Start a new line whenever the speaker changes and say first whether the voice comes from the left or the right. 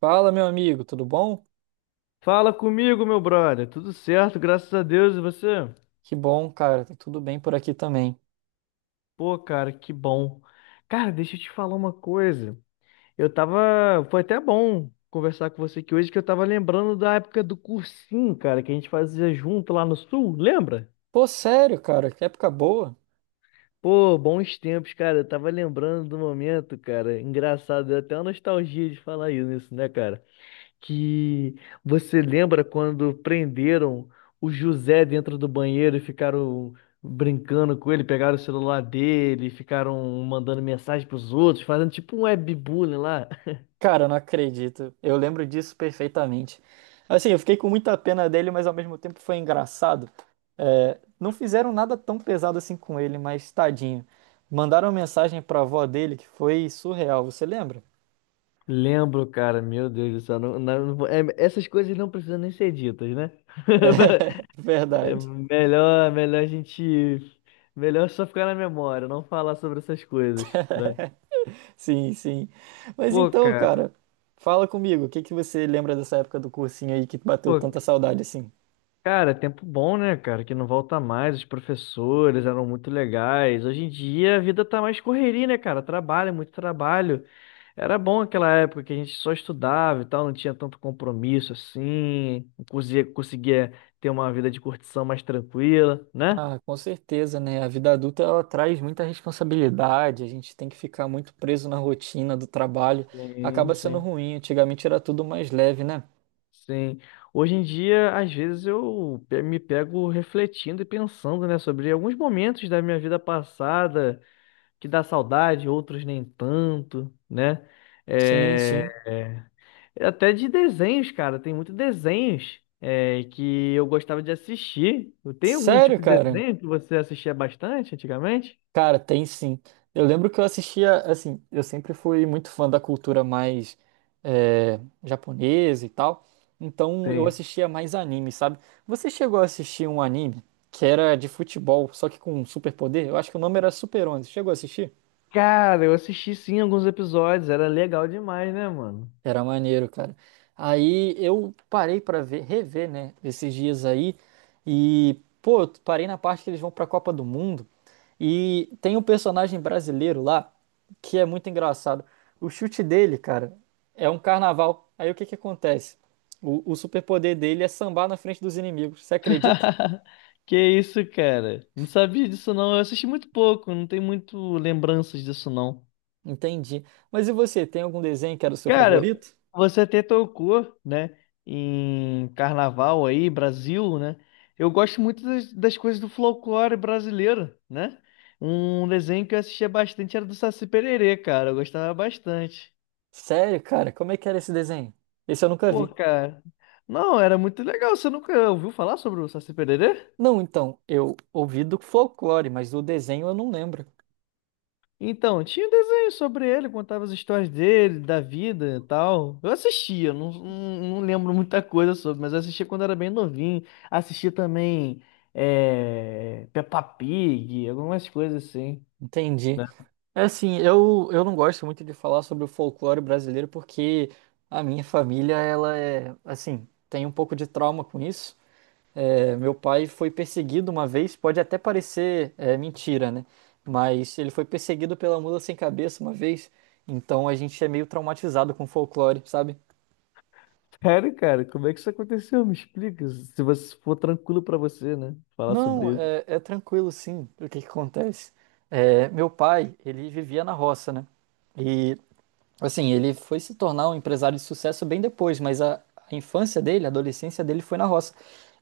right: Fala, meu amigo, tudo bom?
left: Fala comigo, meu brother. Tudo certo, graças a Deus. E você?
right: Que bom, cara, tá tudo bem por aqui também.
left: Pô, cara, que bom. Cara, deixa eu te falar uma coisa. Eu tava. Foi até bom conversar com você aqui hoje, que eu tava lembrando da época do cursinho, cara, que a gente fazia junto lá no Sul, lembra?
right: Pô, sério, cara, que época boa.
left: Pô, bons tempos, cara. Eu tava lembrando do momento, cara. Engraçado, deu até uma nostalgia de falar isso, né, cara? Que Você lembra quando prenderam o José dentro do banheiro e ficaram brincando com ele, pegaram o celular dele, ficaram mandando mensagem pros outros, fazendo tipo um webbullying lá.
right: Cara, eu não acredito. Eu lembro disso perfeitamente. Assim, eu fiquei com muita pena dele, mas ao mesmo tempo foi engraçado. É, não fizeram nada tão pesado assim com ele, mas tadinho. Mandaram uma mensagem pra avó dele que foi surreal, você lembra?
left: Lembro, cara, meu Deus do céu. Essas coisas não precisam nem ser ditas, né? É
right: Verdade.
left: melhor, melhor a gente. Melhor só ficar na memória, não falar sobre essas coisas, né?
right: Sim, sim. Mas
left: Pô,
right: então,
left: cara.
right: cara, fala comigo, o que que você lembra dessa época do cursinho aí que bateu
left: Pô,
right: tanta saudade assim?
left: cara, tempo bom, né, cara? Que não volta mais. Os professores eram muito legais. Hoje em dia a vida tá mais correria, né, cara? Trabalho, é muito trabalho. Era bom aquela época que a gente só estudava e tal, não tinha tanto compromisso assim, conseguia ter uma vida de curtição mais tranquila, né?
right: Ah, com certeza, né? A vida adulta ela traz muita responsabilidade, a gente tem que ficar muito preso na rotina do trabalho,
left: Sim,
right: acaba sendo
left: sim,
right: ruim. Antigamente era tudo mais leve, né?
left: sim. Hoje em dia, às vezes me pego refletindo e pensando, né, sobre alguns momentos da minha vida passada que dá saudade, outros nem tanto, né?
right: Sim,
left: É,
right: sim.
left: até de desenhos, cara, tem muitos desenhos que eu gostava de assistir. Tem algum
right: Sério,
left: tipo de
right: cara?
left: desenho que você assistia bastante antigamente?
right: Cara, tem sim. Eu lembro que eu assistia, assim, eu sempre fui muito fã da cultura mais é, japonesa e tal, então eu
left: Sim.
right: assistia mais anime, sabe? Você chegou a assistir um anime que era de futebol, só que com um superpoder? Eu acho que o nome era Super 11. Chegou a assistir?
left: Cara, eu assisti sim alguns episódios, era legal demais, né, mano?
right: Era maneiro, cara. Aí eu parei pra ver, rever, né, esses dias aí e, pô, eu parei na parte que eles vão pra Copa do Mundo e tem um personagem brasileiro lá que é muito engraçado. O chute dele, cara, é um carnaval. Aí o que que acontece? O superpoder dele é sambar na frente dos inimigos. Você acredita?
left: Que isso, cara? Não sabia disso não. Eu assisti muito pouco, não tenho muito lembranças disso não.
right: Entendi. Mas e você, tem algum desenho que era o seu
left: Cara,
right: favorito?
left: você até tocou, né, em carnaval aí, Brasil, né? Eu gosto muito das coisas do folclore brasileiro, né? Um desenho que eu assistia bastante era do Saci Pererê, cara. Eu gostava bastante.
right: Sério, cara? Como é que era esse desenho? Esse eu nunca
left: Pô,
right: vi.
left: cara. Não, era muito legal. Você nunca ouviu falar sobre o Saci Pererê?
right: Não, então, eu ouvi do folclore, mas do desenho eu não lembro.
left: Então, tinha um desenho sobre ele, contava as histórias dele, da vida e tal. Eu assistia, não lembro muita coisa sobre, mas eu assistia quando era bem novinho. Assistia também Peppa Pig, algumas coisas assim.
right: Entendi. É assim, eu não gosto muito de falar sobre o folclore brasileiro porque a minha família, ela é, assim, tem um pouco de trauma com isso. É, meu pai foi perseguido uma vez, pode até parecer mentira, né? Mas ele foi perseguido pela mula sem cabeça uma vez, então a gente é meio traumatizado com folclore, sabe?
left: Sério, cara, como é que isso aconteceu? Me explica, se você for tranquilo pra você, né? Falar
right: Não,
left: sobre isso.
right: é, é tranquilo sim. O que que acontece? É, meu pai, ele vivia na roça, né? E, assim, ele foi se tornar um empresário de sucesso bem depois, mas a infância dele, a adolescência dele foi na roça.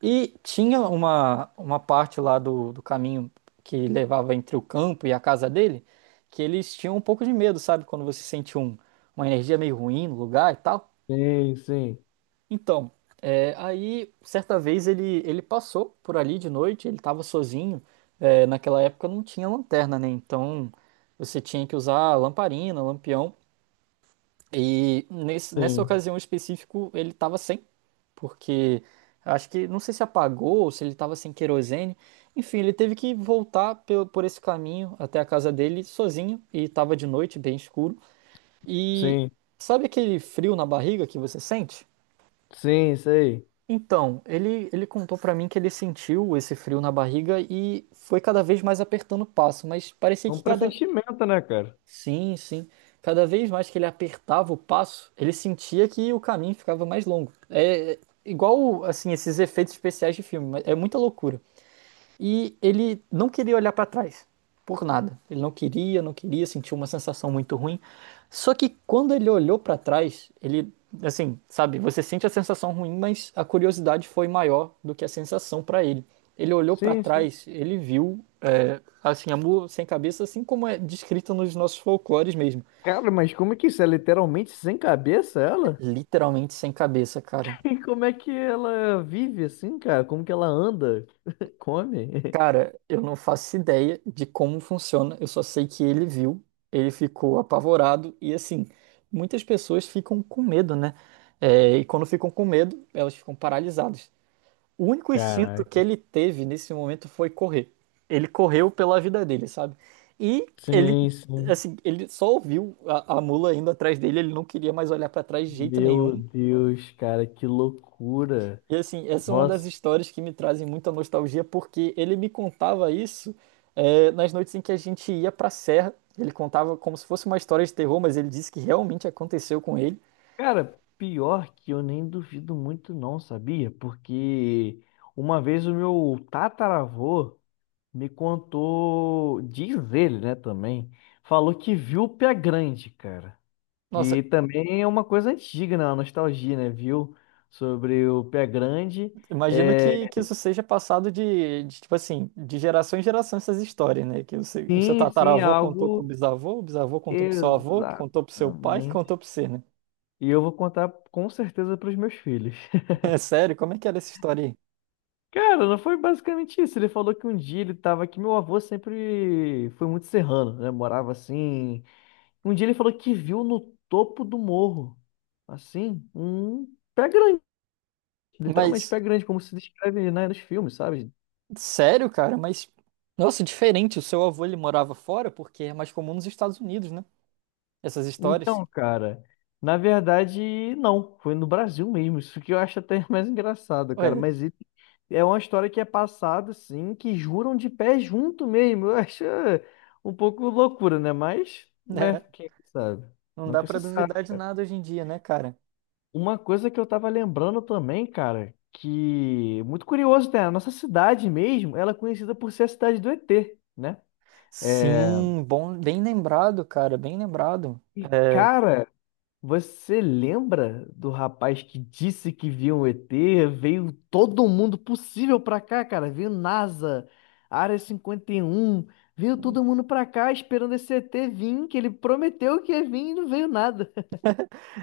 right: E tinha uma parte lá do caminho que levava entre o campo e a casa dele, que eles tinham um pouco de medo, sabe? Quando você sente uma energia meio ruim no lugar e tal.
left: Sim, sim,
right: Então. É, aí, certa vez, ele passou por ali de noite, ele estava sozinho. É, naquela época não tinha lanterna, né? Então você tinha que usar lamparina, lampião. E nessa
left: sim,
right: ocasião em específico, ele estava sem, porque acho que, não sei se apagou ou se ele estava sem querosene. Enfim, ele teve que voltar por esse caminho até a casa dele sozinho, e estava de noite, bem escuro. E
left: sim,
right: sabe aquele frio na barriga que você sente?
left: sim, isso aí.
right: Então, ele contou pra mim que ele sentiu esse frio na barriga e foi cada vez mais apertando o passo, mas parecia
left: É um
right: que cada.
left: pressentimento, né, cara?
right: Sim, sim. Cada vez mais que ele apertava o passo, ele sentia que o caminho ficava mais longo. É igual, assim, esses efeitos especiais de filme, mas é muita loucura. E ele não queria olhar para trás, por nada. Ele não queria, não queria, sentiu uma sensação muito ruim. Só que quando ele olhou para trás, ele, assim, sabe, você sente a sensação ruim, mas a curiosidade foi maior do que a sensação para ele. Ele olhou para
left: Sim, sim.
right: trás, ele viu, assim, a mula sem cabeça, assim como é descrita nos nossos folclores mesmo.
left: Cara, mas como é que isso é literalmente sem cabeça, ela?
right: Literalmente sem cabeça, cara.
left: E como é que ela vive assim, cara? Como que ela anda? Come?
right: Cara, eu não faço ideia de como funciona, eu só sei que ele viu, ele ficou apavorado e assim, muitas pessoas ficam com medo, né? É, e quando ficam com medo, elas ficam paralisadas. O único instinto que
left: Caraca.
right: ele teve nesse momento foi correr. Ele correu pela vida dele, sabe? E ele,
left: Sim, sim.
right: assim, ele só ouviu a mula indo atrás dele, ele não queria mais olhar pra trás de jeito nenhum
left: Meu Deus, cara, que loucura.
right: e assim, essa é uma das
left: Nossa.
right: histórias que me trazem muita nostalgia, porque ele me contava isso nas noites em que a gente ia pra serra. Ele contava como se fosse uma história de terror, mas ele disse que realmente aconteceu com ele.
left: Cara, pior que eu nem duvido muito não, sabia? Porque uma vez o meu tataravô me contou, diz ele, né, também, falou que viu o pé grande, cara.
right: Nossa,
left: Que também é uma coisa antiga, né? Uma nostalgia, né? Viu? Sobre o pé grande.
right: imagino que
left: É,
right: isso seja passado tipo assim, de geração em geração essas histórias, né? Que o seu
left: sim, sim, é
right: tataravô contou pro
left: algo
right: bisavô, o bisavô contou pro seu avô, que contou pro seu pai, que
left: exatamente.
right: contou pro você, né?
left: E eu vou contar com certeza para os meus filhos.
right: É sério, como é que era essa história aí?
left: Cara, não foi basicamente isso. Ele falou que um dia ele tava aqui. Meu avô sempre foi muito serrano, né? Morava assim. Um dia ele falou que viu no topo do morro, assim, um pé grande, literalmente
right: Mas
left: pé grande, como se descreve, né, nos filmes, sabe?
right: sério, cara, mas. Nossa, diferente. O seu avô ele morava fora porque é mais comum nos Estados Unidos, né? Essas histórias.
left: Então, cara, na verdade, não. Foi no Brasil mesmo. Isso que eu acho até mais engraçado, cara.
right: Ué,
left: É uma história que é passada, assim, que juram de pé junto mesmo. Eu acho um pouco loucura, né? Mas, né?
right: né?
left: Quem sabe?
right: Não dá
left: Nunca
right: pra
left: se sabe.
right: duvidar de nada hoje em dia, né, cara?
left: Uma coisa que eu tava lembrando também, cara, que muito curioso, né? A nossa cidade mesmo, ela é conhecida por ser a cidade do ET, né? É...
right: Sim, bom, bem lembrado, cara, bem lembrado.
left: E,
right: É,
left: cara. Você lembra do rapaz que disse que viu um ET? Veio todo mundo possível pra cá, cara. Veio NASA, Área 51, veio todo mundo pra cá esperando esse ET vir, que ele prometeu que ia vir e não veio nada.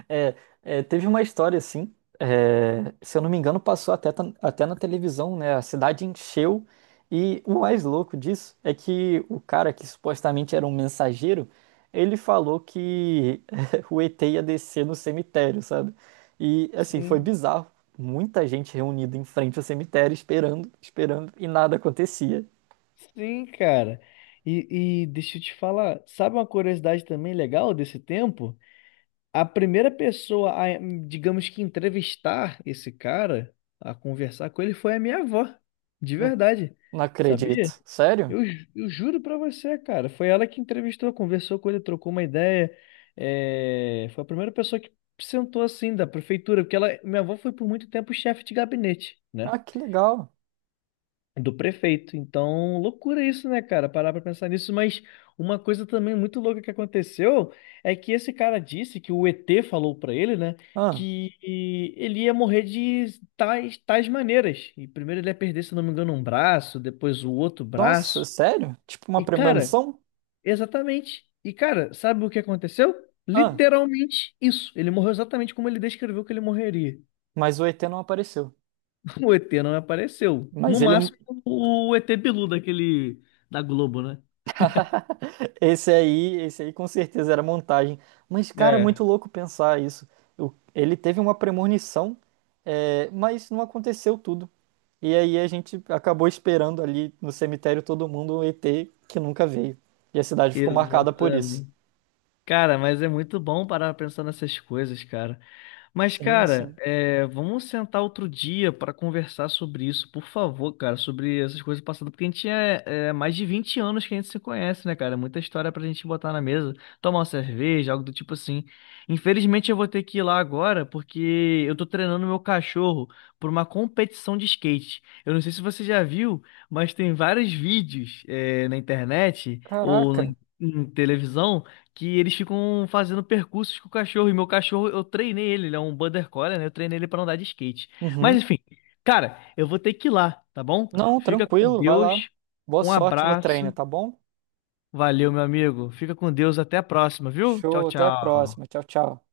right: É, teve uma história assim, se eu não me engano, passou até, até na televisão, né? A cidade encheu. E o mais louco disso é que o cara que supostamente era um mensageiro, ele falou que o ET ia descer no cemitério, sabe? E assim, foi
left: Sim,
right: bizarro. Muita gente reunida em frente ao cemitério esperando, esperando, e nada acontecia.
left: sim, cara. E deixa eu te falar, sabe uma curiosidade também legal desse tempo? A primeira pessoa digamos que entrevistar esse cara, a conversar com ele, foi a minha avó, de
right: Hum,
left: verdade.
right: Não acredito.
left: Sabia?
right: Sério?
left: Eu juro pra você, cara. Foi ela que entrevistou, conversou com ele, trocou uma ideia. É, foi a primeira pessoa que sentou assim da prefeitura, porque ela, minha avó foi por muito tempo chefe de gabinete, né?
right: Ah, que legal.
left: Do prefeito. Então, loucura isso, né, cara? Parar pra pensar nisso. Mas uma coisa também muito louca que aconteceu é que esse cara disse que o ET falou pra ele, né?
right: Ah,
left: Que ele ia morrer de tais maneiras. E primeiro ele ia perder, se eu não me engano, um braço, depois o outro
right: nossa,
left: braço.
right: sério? Tipo uma
left: E, cara.
right: premonição?
left: Exatamente. E, cara, sabe o que aconteceu? Literalmente isso. Ele morreu exatamente como ele descreveu que ele morreria.
right: Mas o ET não apareceu.
left: O ET não apareceu.
right: Mas
left: No
right: ele,
left: máximo, o ET Bilu daquele da Globo, né?
right: esse aí com certeza era montagem. Mas, cara, é
left: É,
right: muito louco pensar isso. Ele teve uma premonição, mas não aconteceu tudo. E aí a gente acabou esperando ali no cemitério todo mundo um ET que nunca veio. E a cidade ficou marcada por isso.
left: exatamente. Cara, mas é muito bom parar pra pensar nessas coisas, cara. Mas,
right: Sim,
left: cara,
right: sim.
left: vamos sentar outro dia para conversar sobre isso, por favor, cara, sobre essas coisas passadas, porque é mais de 20 anos que a gente se conhece, né, cara? É muita história pra gente botar na mesa, tomar uma cerveja, algo do tipo assim. Infelizmente, eu vou ter que ir lá agora, porque eu tô treinando meu cachorro por uma competição de skate. Eu não sei se você já viu, mas tem vários vídeos, na internet ou na
right: Caraca.
left: em televisão que eles ficam fazendo percursos com o cachorro. E meu cachorro, eu treinei ele, ele é um border collie, né? Eu treinei ele pra andar de skate. Mas
right: Uhum.
left: enfim, cara, eu vou ter que ir lá, tá bom?
right: Não,
left: Fica com
right: tranquilo, vai lá.
left: Deus.
right: Boa
left: Um
right: sorte no treino,
left: abraço.
right: tá bom?
left: Valeu, meu amigo. Fica com Deus. Até a próxima, viu? Tchau,
right: Show, até a próxima.
left: tchau.
right: Tchau, tchau.